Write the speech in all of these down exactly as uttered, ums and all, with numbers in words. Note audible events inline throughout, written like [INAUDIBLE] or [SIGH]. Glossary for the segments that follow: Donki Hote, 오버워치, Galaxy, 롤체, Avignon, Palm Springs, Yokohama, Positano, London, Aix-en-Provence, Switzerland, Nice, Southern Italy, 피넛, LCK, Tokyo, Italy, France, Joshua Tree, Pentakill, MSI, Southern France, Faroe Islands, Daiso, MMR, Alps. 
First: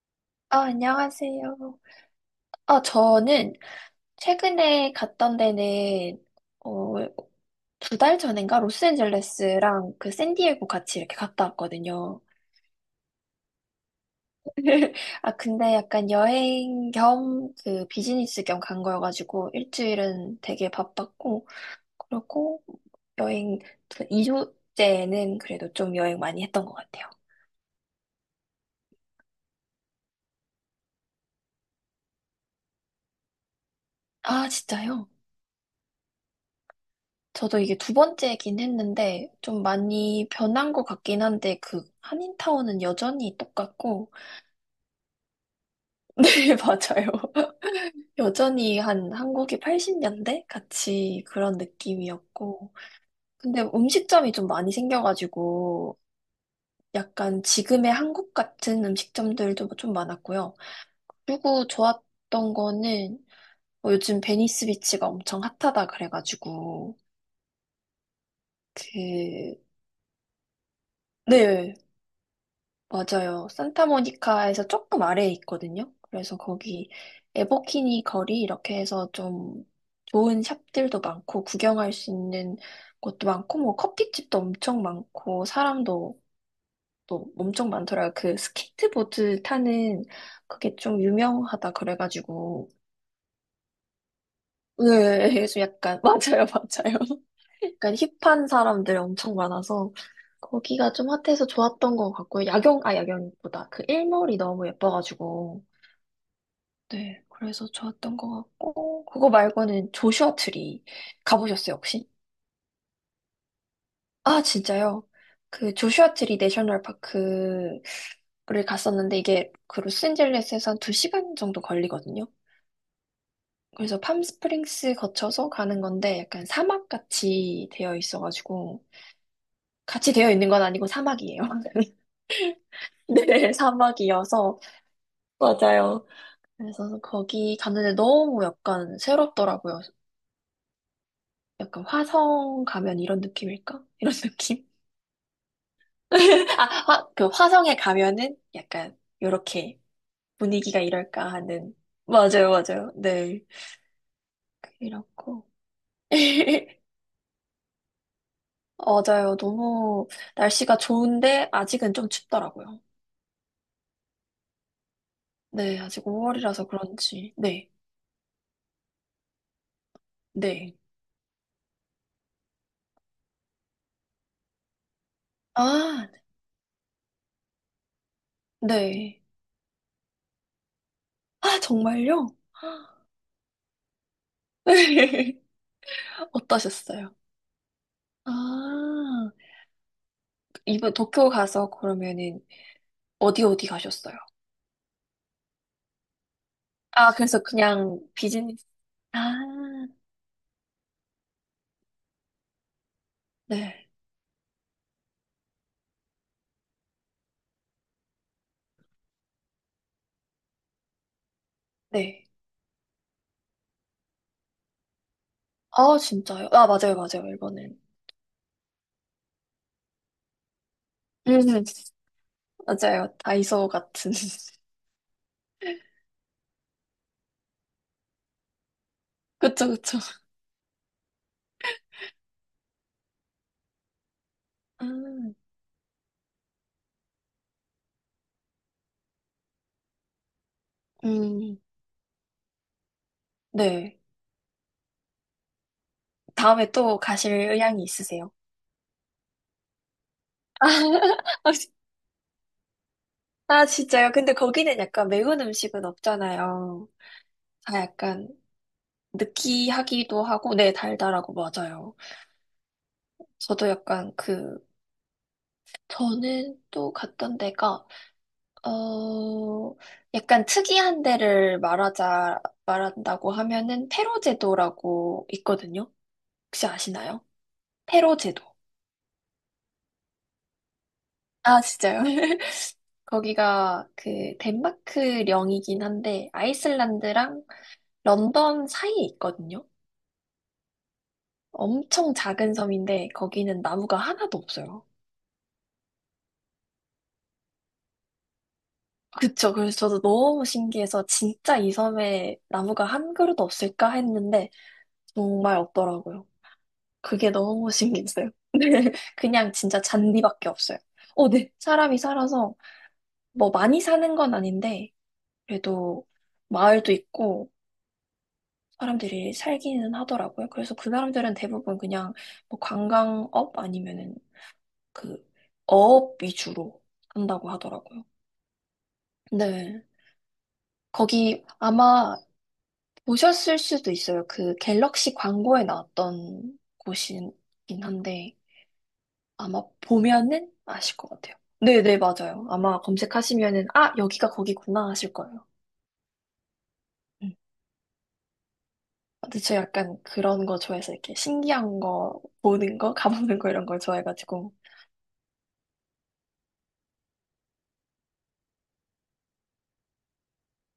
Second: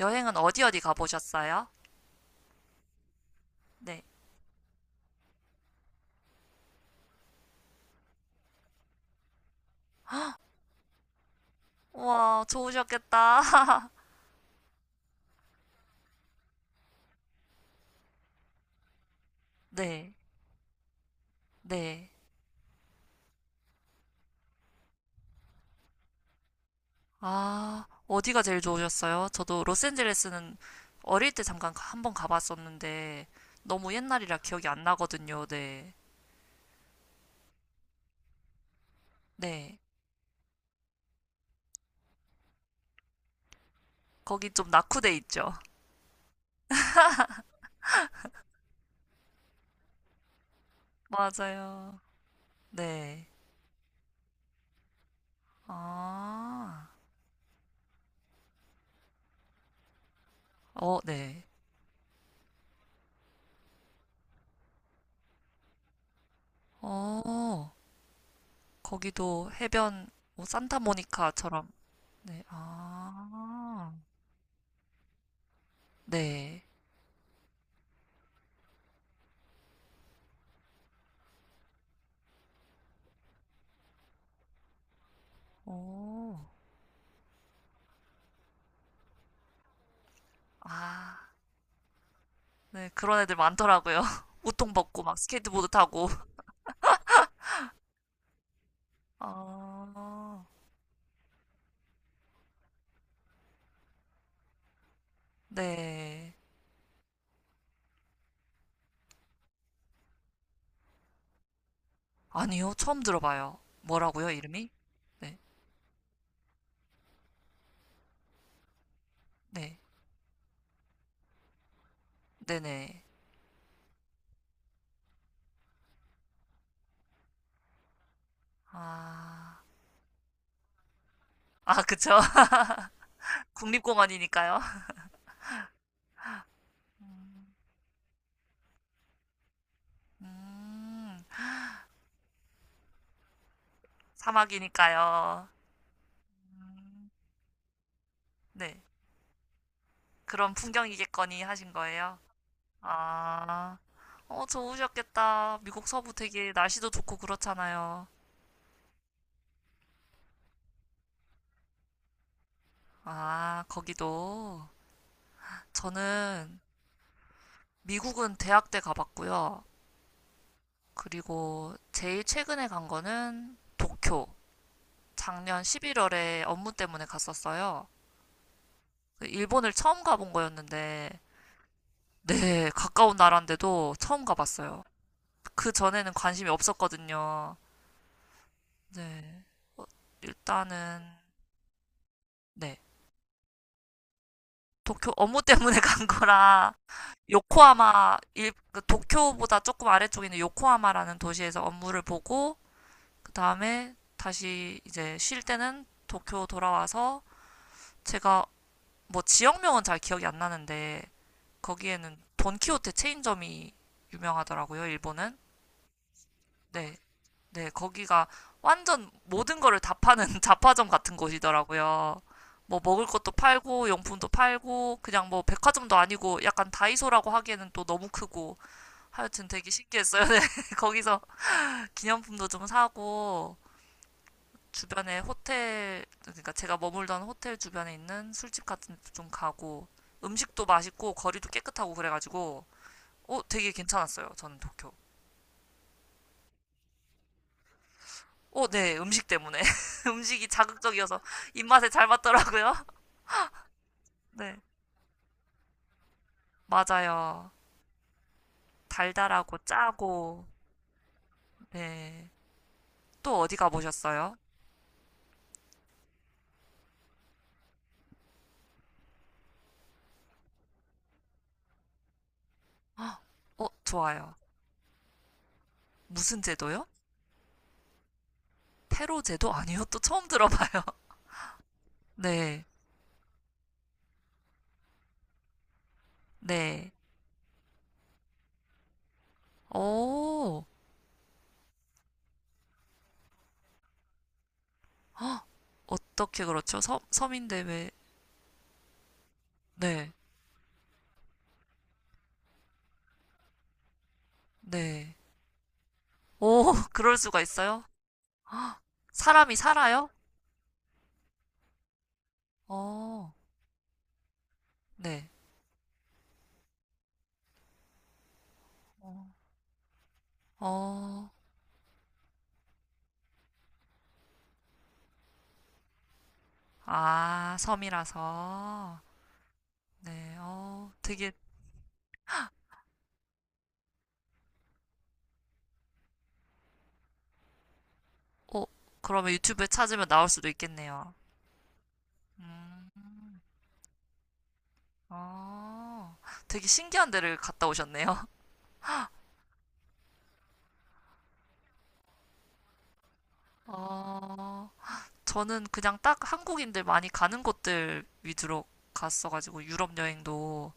여행은 아, 어디 어디 가보셨어요? 안녕하세요. 아, 저는 네. 최근에 갔던 데는, 어, 두 달 전인가? 로스앤젤레스랑 그 샌디에고 같이 이렇게 갔다 왔거든요. 우와, 좋으셨겠다. [LAUGHS] [LAUGHS] 아, 근데 약간 여행 겸 그 비즈니스 겸 간 거여가지고 네, 일주일은 되게 바빴고, 네. 그리고 여행, 그 이 주째는 그래도 좀 여행 많이 했던 것 같아요. 아, 어디가 제일 좋으셨어요? 저도 로스앤젤레스는 어릴 때 잠깐 가- 한번 가봤었는데 너무 옛날이라 아, 기억이 안 진짜요? 나거든요. 네, 저도 이게 두 번째긴 했는데 좀 네. 많이 변한 것 같긴 한데 그 한인타운은 여전히 똑같고 거기 좀 낙후돼 있죠. [LAUGHS] [LAUGHS] 네, 맞아요. 여전히 한 한국이 팔십 년대 같이 그런 맞아요. 느낌이었고 네. 근데 음식점이 좀 많이 생겨가지고 아, 약간 지금의 한국 같은 음식점들도 좀 많았고요. 어, 네. 그리고 좋았던 거는 뭐 요즘 베니스 비치가 엄청 핫하다 그래가지고 어, 거기도 그 해변, 뭐 산타모니카처럼. 네. 네, 맞아요. 아, 산타모니카에서 조금 아래에 있거든요. 그래서 네. 거기 에버키니 거리 이렇게 해서 좀 좋은 샵들도 많고 구경할 수 있는 곳도 많고 뭐 커피집도 엄청 많고 사람도 오. 또 엄청 많더라고요. 그 스케이트보드 타는 그게 좀 아, 유명하다 그래가지고 네, 그런 애들 많더라고요. [LAUGHS] 웃통 벗고 막 네, 그래서 스케이트보드 약간 [LAUGHS] 타고. 맞아요, 맞아요. 약간 힙한 사람들 엄청 많아서 아, 거기가 좀 핫해서 좋았던 것 같고요. 야경, 아, 야경보다 그 일몰이 너무 예뻐가지고. 네. 네, 그래서 좋았던 것 같고, 그거 말고는 조슈아 트리 가보셨어요, 혹시? 아니요, 처음 들어봐요. 뭐라고요, 아, 이름이? 진짜요? 네, 그 조슈아 트리 내셔널 파크를 갔었는데, 이게 네, 그 로스앤젤레스에서 한 두 시간 정도 걸리거든요. 네네. 그래서 팜스프링스 거쳐서 가는 건데, 약간 사막같이 되어 있어가지고, 아, 같이 되어 있는 건 아니고 사막이에요. 아, [LAUGHS] 그쵸. [LAUGHS] 네, 사막이어서. 국립공원이니까요. 맞아요. 그래서 음, 거기 갔는데 너무 약간 새롭더라고요. 음, 약간 화성 가면 이런 느낌일까? 이런 [LAUGHS] 느낌? 사막이니까요. [LAUGHS] 아, 화, 음, 그 화성에 가면은 네, 약간 요렇게 그런 분위기가 이럴까 풍경이겠거니 하신 하는. 거예요. 맞아요, 맞아요. 네. 아, 어, 이렇고. 좋으셨겠다. 미국 서부 [LAUGHS] 되게 날씨도 좋고 그렇잖아요. 맞아요. 너무 날씨가 좋은데 아직은 좀 춥더라고요. 아, 거기도. 네, 아직 저는 오월이라서 그런지. 네, 미국은 대학 때 가봤고요. 네. 그리고 제일 최근에 간 거는 도쿄. 작년 아, 십일월에 업무 때문에 갔었어요. 네. 그 일본을 처음 가본 거였는데, 아, 정말요? 네, 가까운 나라인데도 처음 가봤어요. [LAUGHS] 그 전에는 관심이 어떠셨어요? 없었거든요. 아, 네, 어, 이번 일단은, 도쿄 가서 그러면은 네. 어디 어디 가셨어요? 도쿄 업무 때문에 [LAUGHS] 간 거라, 아, 그래서 그냥 요코하마, 일, 비즈니스. 그 아, 도쿄보다 조금 아래쪽에 있는 요코하마라는 도시에서 업무를 보고, 그 네, 다음에 다시 이제 쉴 때는 도쿄 돌아와서 제가 뭐 지역명은 잘 기억이 안 나는데 거기에는 네. 돈키호테 체인점이 유명하더라고요, 일본은. 아, 진짜요? 아, 맞아요, 네, 맞아요, 네, 이거는. 거기가 완전 모든 거를 다 파는 [LAUGHS] 잡화점 같은 음, [LAUGHS] 곳이더라고요. 뭐 먹을 맞아요. 것도 다이소 팔고 같은. 용품도 [LAUGHS] 팔고 그냥 뭐 백화점도 아니고 약간 다이소라고 하기에는 또 너무 크고 하여튼 그쵸, 되게 그쵸. 신기했어요. [LAUGHS] 네, 거기서 기념품도 좀 사고 아, 주변에 호텔, 그러니까 제가 머물던 호텔 주변에 있는 술집 같은 데도 좀 가고, 음식도 맛있고, 거리도 음, 깨끗하고 그래가지고, 어, 되게 네. 괜찮았어요. 저는 도쿄. 다음에 또 가실 의향이 있으세요? 어, 네, 음식 때문에. [LAUGHS] 음식이 [LAUGHS] 자극적이어서 아, 진- 입맛에 잘 맞더라고요. [LAUGHS] 아, 진짜요? 근데 네, 거기는 약간 매운 음식은 없잖아요. 맞아요. 다 약간 달달하고 느끼하기도 짜고, 하고, 네, 달달하고, 맞아요. 네. 또 어디 저도 약간 가보셨어요? 그, 저는 또 갔던 데가 어, 약간 특이한 데를 말하자, [GASPS] 헉, 말한다고 어, 하면은 페로 좋아요. 제도라고 있거든요. 무슨 혹시 제도요? 아시나요? 페로 제도. 페로 제도 아니요? 또 처음 들어봐요. [LAUGHS] 아, 진짜요? [LAUGHS] 네, 거기가 그 덴마크령이긴 한데 네. 아이슬란드랑 런던 사이에 있거든요. 오, 엄청 작은 섬인데 거기는 나무가 하나도 없어요. 어떻게 그렇죠? 서, 서민대회. 그쵸. 그래서 저도 네, 너무 신기해서 진짜 이 섬에 나무가 한 그루도 없을까 했는데 네. 정말 없더라고요. 오, [LAUGHS] 그럴 그게 수가 너무 있어요? 신기했어요. [GASPS] [LAUGHS] 헉, 네, 그냥 사람이 진짜 살아요? 잔디밖에 없어요. 어, 네. 사람이 살아서 어, 뭐 많이 사는 건 아닌데 네. 그래도 마을도 있고 사람들이 살기는 하더라고요. 그래서 그 어, 사람들은 대부분 그냥 뭐 관광업 아니면은 그 어업 위주로 한다고 아, 하더라고요. 섬이라서. 네. 네, 어, 되게, 거기 아마 보셨을 수도 있어요. 그 갤럭시 광고에 나왔던 곳이긴 한데 어, 그러면 아마 유튜브에 찾으면 나올 수도 보면은 아실 것 있겠네요. 같아요. 네네, 맞아요. 아마 음, 검색하시면은, 아, 여기가 거기구나 하실 거예요. 어, 되게 신기한 음. 데를 갔다 오셨네요. 근데 저 약간 그런 거 좋아해서 이렇게 신기한 거, 보는 거, 가보는 거 [LAUGHS] 이런 걸 좋아해가지고. 어, 저는 그냥 딱 한국인들 많이 가는 곳들 위주로 갔어가지고 유럽 여행도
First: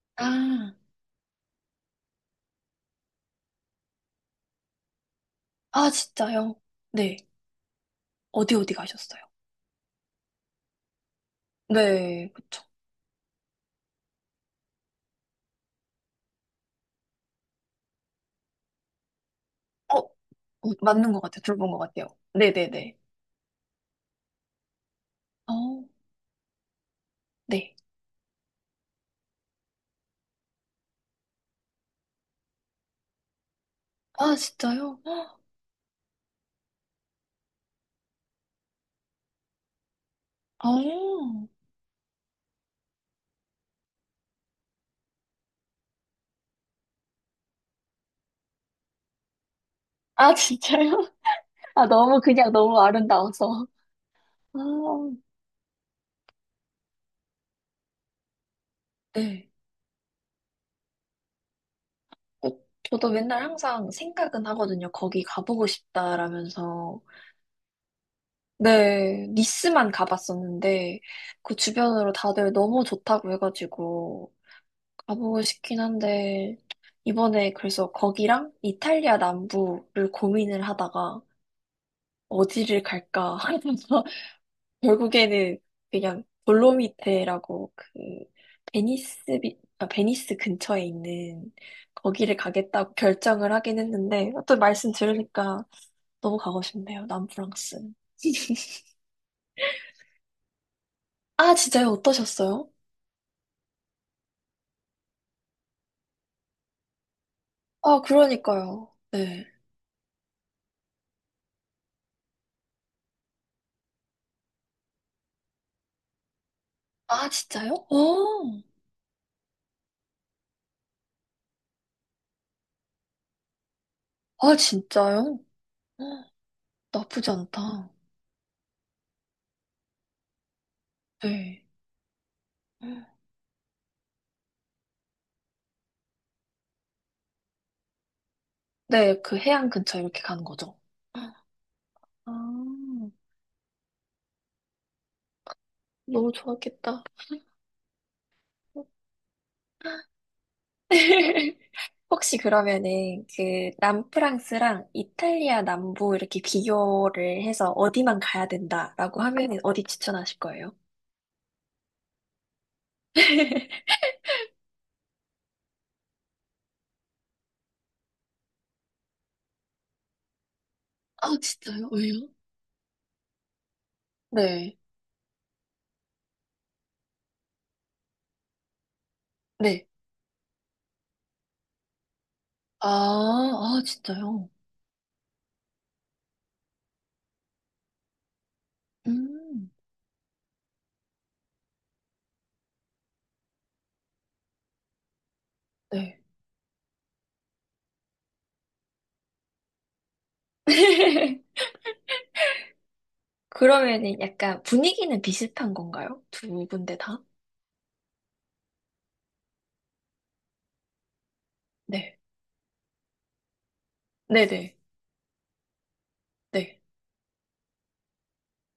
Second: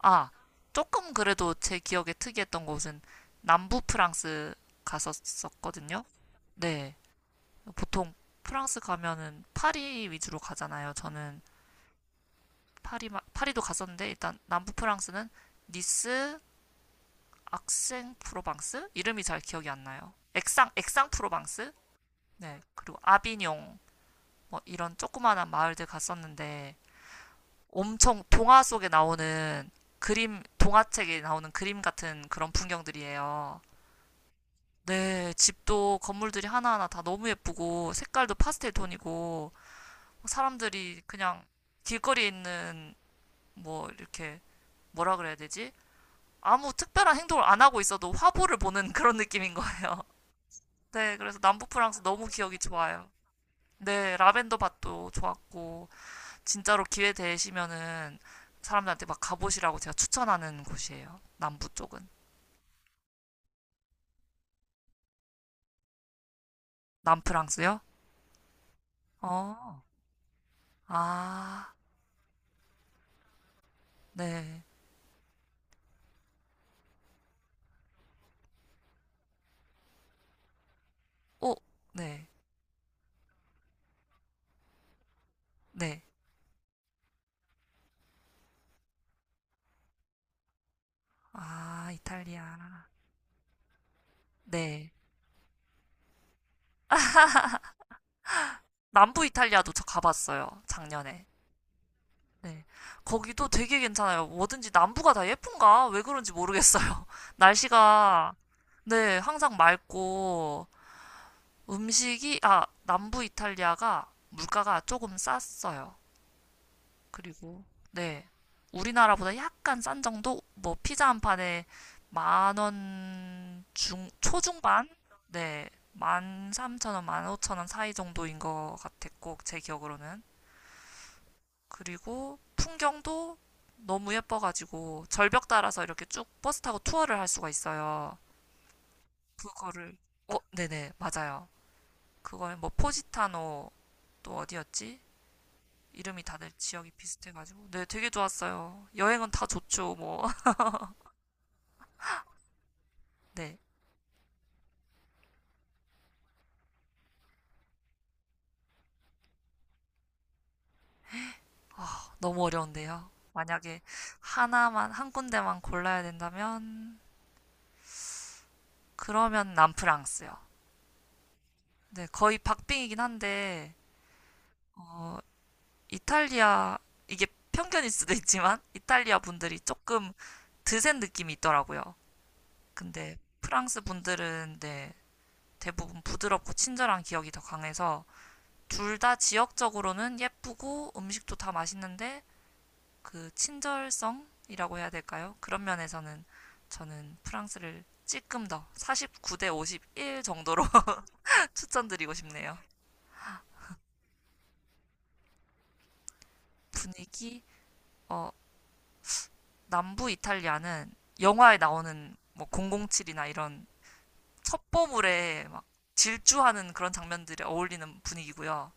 아, 아, 조금 그래도 제 기억에 특이했던 곳은 남부 프랑스 아, 갔었었거든요. 진짜요? 네. 네. 보통 어디 어디 프랑스 가셨어요? 가면은 파리 위주로 가잖아요. 저는 네, 그쵸. 파리, 파리도 갔었는데 일단 남부 프랑스는 니스, 악생 프로방스? 이름이 잘 기억이 안 어, 나요. 어, 액상, 액상 맞는 것 같아요. 들어본 프로방스? 것 같아요. 네. 네네네. 그리고 아비뇽, 뭐 이런 조그마한 어, 마을들 갔었는데 네. 엄청 동화 속에 나오는 그림, 동화책에 나오는 그림 같은 그런 풍경들이에요. 아, 진짜요? 네, 헉, 집도 건물들이 하나하나 다 너무 예쁘고 색깔도 파스텔 톤이고 사람들이 그냥 어, 길거리에 있는 뭐 이렇게 뭐라 그래야 되지? 아무 특별한 행동을 안 하고 있어도 화보를 보는 [LAUGHS] 그런 느낌인 거예요. 아, [LAUGHS] 진짜요? 네, 그래서 [LAUGHS] 남부 아, 프랑스 너무 너무 그냥 기억이 너무 좋아요. 아름다워서. 네, 라벤더 아, 밭도 좋았고 진짜로 기회 되시면은 사람들한테 막 네. 가보시라고 제가 추천하는 곳이에요. 남부 쪽은. 어, 저도 맨날 항상 생각은 하거든요. 거기 가보고 싶다라면서. 남프랑스요? 네, 어. 니스만 가봤었는데, 그 아. 주변으로 다들 너무 좋다고 해가지고, 네. 가보고 싶긴 한데, 이번에 그래서 거기랑 이탈리아 남부를 고민을 하다가, 오, 네. 어디를 갈까 하면서 결국에는 네. 그냥 돌로미테라고 그 베니스 비- 아, 베니스 근처에 있는 아, 거기를 이탈리아. 가겠다고 결정을 하긴 했는데 또 네. 말씀 들으니까 너무 가고 싶네요. 남프랑스. 남부 이탈리아도 저 가봤어요. 작년에. 아, 진짜요? 네. 어떠셨어요? 거기도 되게 괜찮아요. 뭐든지 남부가 다 예쁜가? 왜 그런지 모르겠어요. [LAUGHS] 아, 날씨가, 그러니까요. 네, 네. 항상 맑고, 음식이, 아, 남부 이탈리아가 물가가 조금 쌌어요. 아, 그리고 진짜요? 네. 어. 우리나라보다 약간 싼 정도? 뭐 피자 한 판에 만원 중, 아, 초중반? 진짜요? 네. 어, 만 삼천 원, 만 나쁘지 오천 원 않다. 사이 정도인 것 같았고, 제 기억으로는. 네. 그리고 풍경도 너무 예뻐가지고, 절벽 따라서 이렇게 쭉 버스 타고 투어를 할 수가 있어요. 네, 그 해안 그거를, 근처 이렇게 어, 가는 거죠. 네네, 맞아요. 아, 그걸 뭐 포지타노, 또 어디였지? 이름이 너무 다들 지역이 좋았겠다. 비슷해가지고. 네, 되게 좋았어요. 여행은 다 좋죠, 뭐. [LAUGHS] 혹시 그러면은 네, 그 남프랑스랑 이탈리아 남부 이렇게 비교를 해서 어디만 가야 된다라고 하면은 어디 추천하실 거예요? 너무 어려운데요. 만약에 [LAUGHS] 하나만, 한 군데만 골라야 된다면, 그러면 남프랑스요. 아, 진짜요? 네, 왜요? 거의 박빙이긴 한데, 네, 어, 이탈리아, 이게 편견일 수도 있지만, 이탈리아 분들이 네, 조금 드센 느낌이 있더라고요. 아, 근데 프랑스 아, 진짜요? 분들은, 네, 대부분 부드럽고 친절한 기억이 더 강해서, 둘 다 음, 지역적으로는 예쁘고 음식도 다 맛있는데, 그 친절성이라고 해야 될까요? 그런 네. 면에서는 저는 프랑스를 조금 더 사십구 대 오십일 정도로 [LAUGHS] [LAUGHS] 추천드리고 싶네요. 그러면은 약간 분위기는 비슷한 건가요? 두 군데 다? 분위기, 어, 남부 이탈리아는 영화에 나오는 네, 뭐 공공칠이나 이런 네네, 첩보물에 막 질주하는 네. 그런 장면들이 어울리는 분위기고요.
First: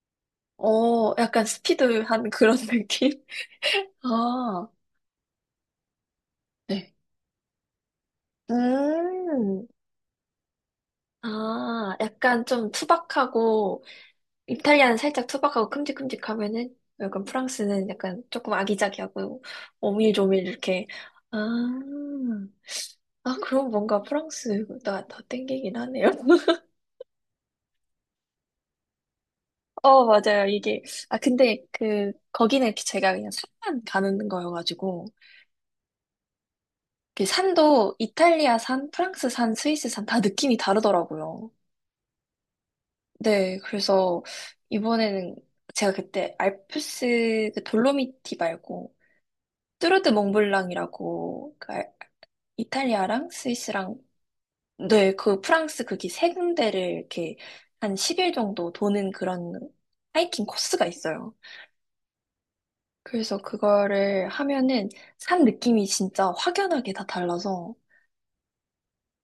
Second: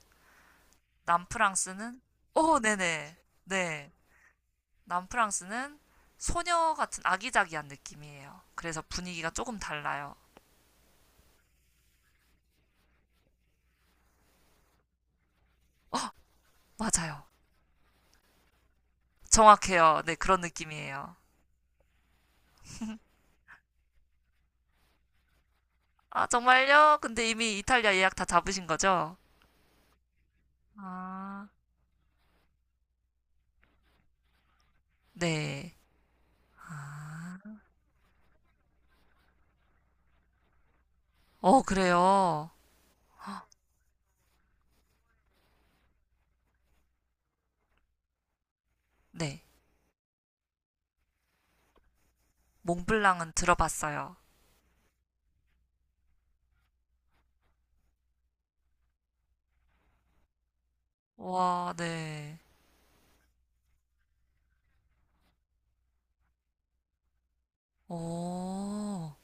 어, 약간 남프랑스는, 스피드한 그런 오, [LAUGHS] 느낌? 네네. 네. 아, 남프랑스는 소녀 네. 같은 아기자기한 느낌이에요. 그래서 분위기가 조금 음, 달라요. 아, 약간 좀 투박하고, 이탈리아는 살짝 투박하고 어, 큼직큼직하면은, 맞아요. 약간 프랑스는 약간 조금 아기자기하고, 정확해요. 네, 그런 오밀조밀 이렇게. 느낌이에요. 아, 아, 그럼 뭔가 프랑스가 더 땡기긴 하네요. 아, [LAUGHS] 정말요? 근데 이미 이탈리아 예약 다 잡으신 거죠? 어, 맞아요. 이게, 아, 아, 근데 그, 거기는 제가 그냥 산만 가는 거여가지고, 네. 그 아, 산도 이탈리아 산, 프랑스 산, 스위스 산 다 느낌이 다르더라고요. 어, 그래요. 네, 그래서 이번에는 제가 그때 알프스 그 돌로미티 말고 네. 뚜르드 몽블랑이라고 그 알- 이탈리아랑 몽블랑은 스위스랑 들어봤어요. 네, 그 프랑스 거기 세 군데를 이렇게 한 십 일 정도 도는 그런 하이킹 코스가 있어요. 와, 네. 그래서 그거를 하면은 산 느낌이 진짜 확연하게 다 달라서 오,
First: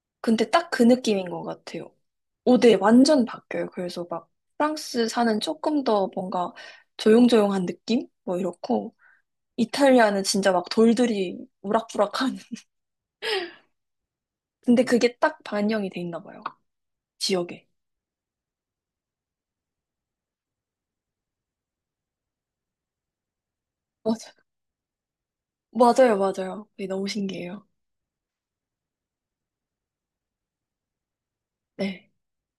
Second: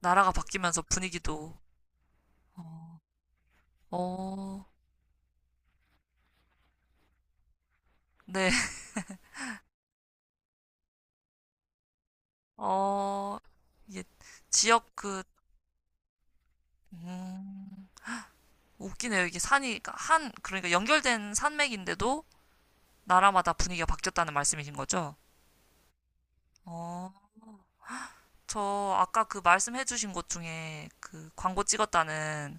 나라가 근데 딱 바뀌면서 그 느낌인 것 분위기도, 같아요. 오, 네, 어, 완전 바뀌어요. 그래서 막 어, 프랑스 사는 조금 더 뭔가 조용조용한 느낌? 뭐 네. [LAUGHS] 이렇고, 이탈리아는 진짜 막 돌들이 우락부락한. [LAUGHS] 어, 이게 지역 근데 그게 그, 딱 반영이 돼 있나 봐요. 지역에. 음, 웃기네요. 이게 산이, 그러니까 한, 그러니까 연결된 산맥인데도 나라마다 분위기가 맞아. 바뀌었다는 말씀이신 거죠? 맞아요, 맞아요. 그게 너무 어, 신기해요. 저 아까 그 말씀해주신 곳 중에 그 광고 네. 찍었다는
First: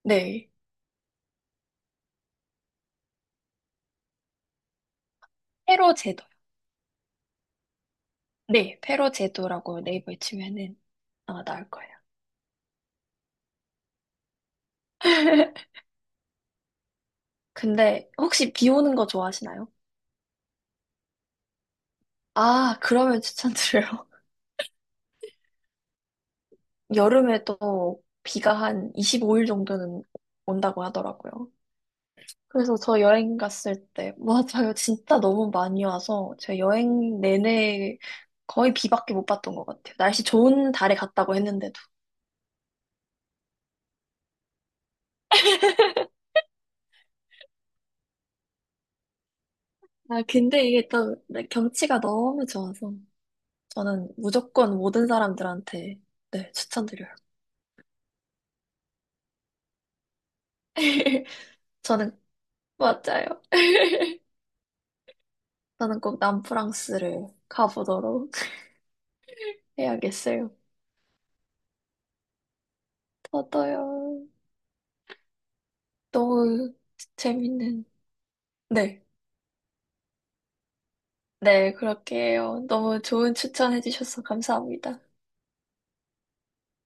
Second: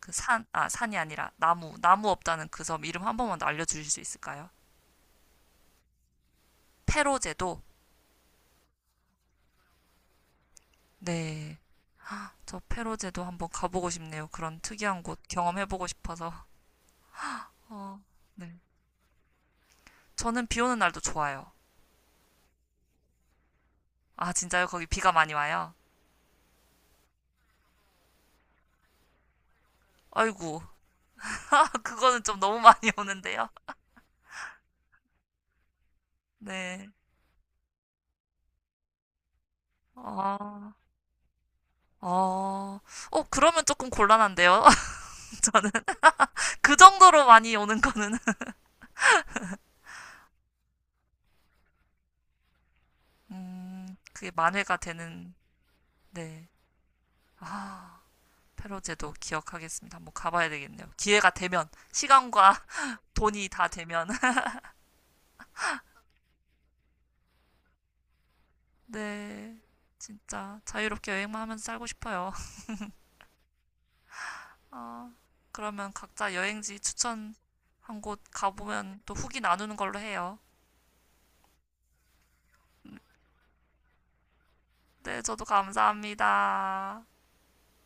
그 산, 네. 아, 산이 아니라 나무, 나무 없다는 그 섬 이름 한 번만 더 알려주실 수 있을까요? 페로 제도. 페로제도? 네, 페로 제도라고 네이버에 치면은 아마 네. 나올 거예요. 저 페로제도 한번 가보고 싶네요. 그런 특이한 곳 [LAUGHS] 경험해보고 싶어서. 어, 근데 혹시 네. 비 오는 거 좋아하시나요? 저는 비 오는 날도 좋아요. 아, 그러면 추천드려요. 아, 진짜요? 거기 비가 많이 와요? 여름에 또 비가 한 이십오 일 정도는 아이고. 온다고 하더라고요. [LAUGHS] 그거는 좀 너무 그래서 많이 [LAUGHS] 저 여행 오는데요? 갔을 때, [LAUGHS] 맞아요. 진짜 너무 많이 와서 제가 네. 여행 내내 거의 비밖에 못 봤던 것 같아요. 날씨 좋은 아, 달에 갔다고 했는데도. 어, 어, 그러면 조금 곤란한데요? [LAUGHS] 저는 그 정도로 많이 오는 거는 아, 근데 이게 또 경치가 너무 좋아서 음, 저는 그게 만회가 무조건 모든 되는, 사람들한테 네. 네, 추천드려요. 아, 페로제도 기억하겠습니다. 한번 가봐야 되겠네요. [LAUGHS] 기회가 되면, 저는, 시간과 [LAUGHS] 맞아요. 돈이 다 되면. [LAUGHS] 저는 꼭 남프랑스를 가보도록 [LAUGHS] 네, 해야겠어요. 진짜 자유롭게 여행만 하면서 살고 싶어요. 저도요. 아, 그러면 각자 너무 여행지 추천 재밌는. 한 곳 가보면 네. 또 후기 나누는 걸로 해요. 네, 그렇게 해요. 음, 너무 좋은 추천해주셔서 감사합니다. 네, 저도 감사합니다.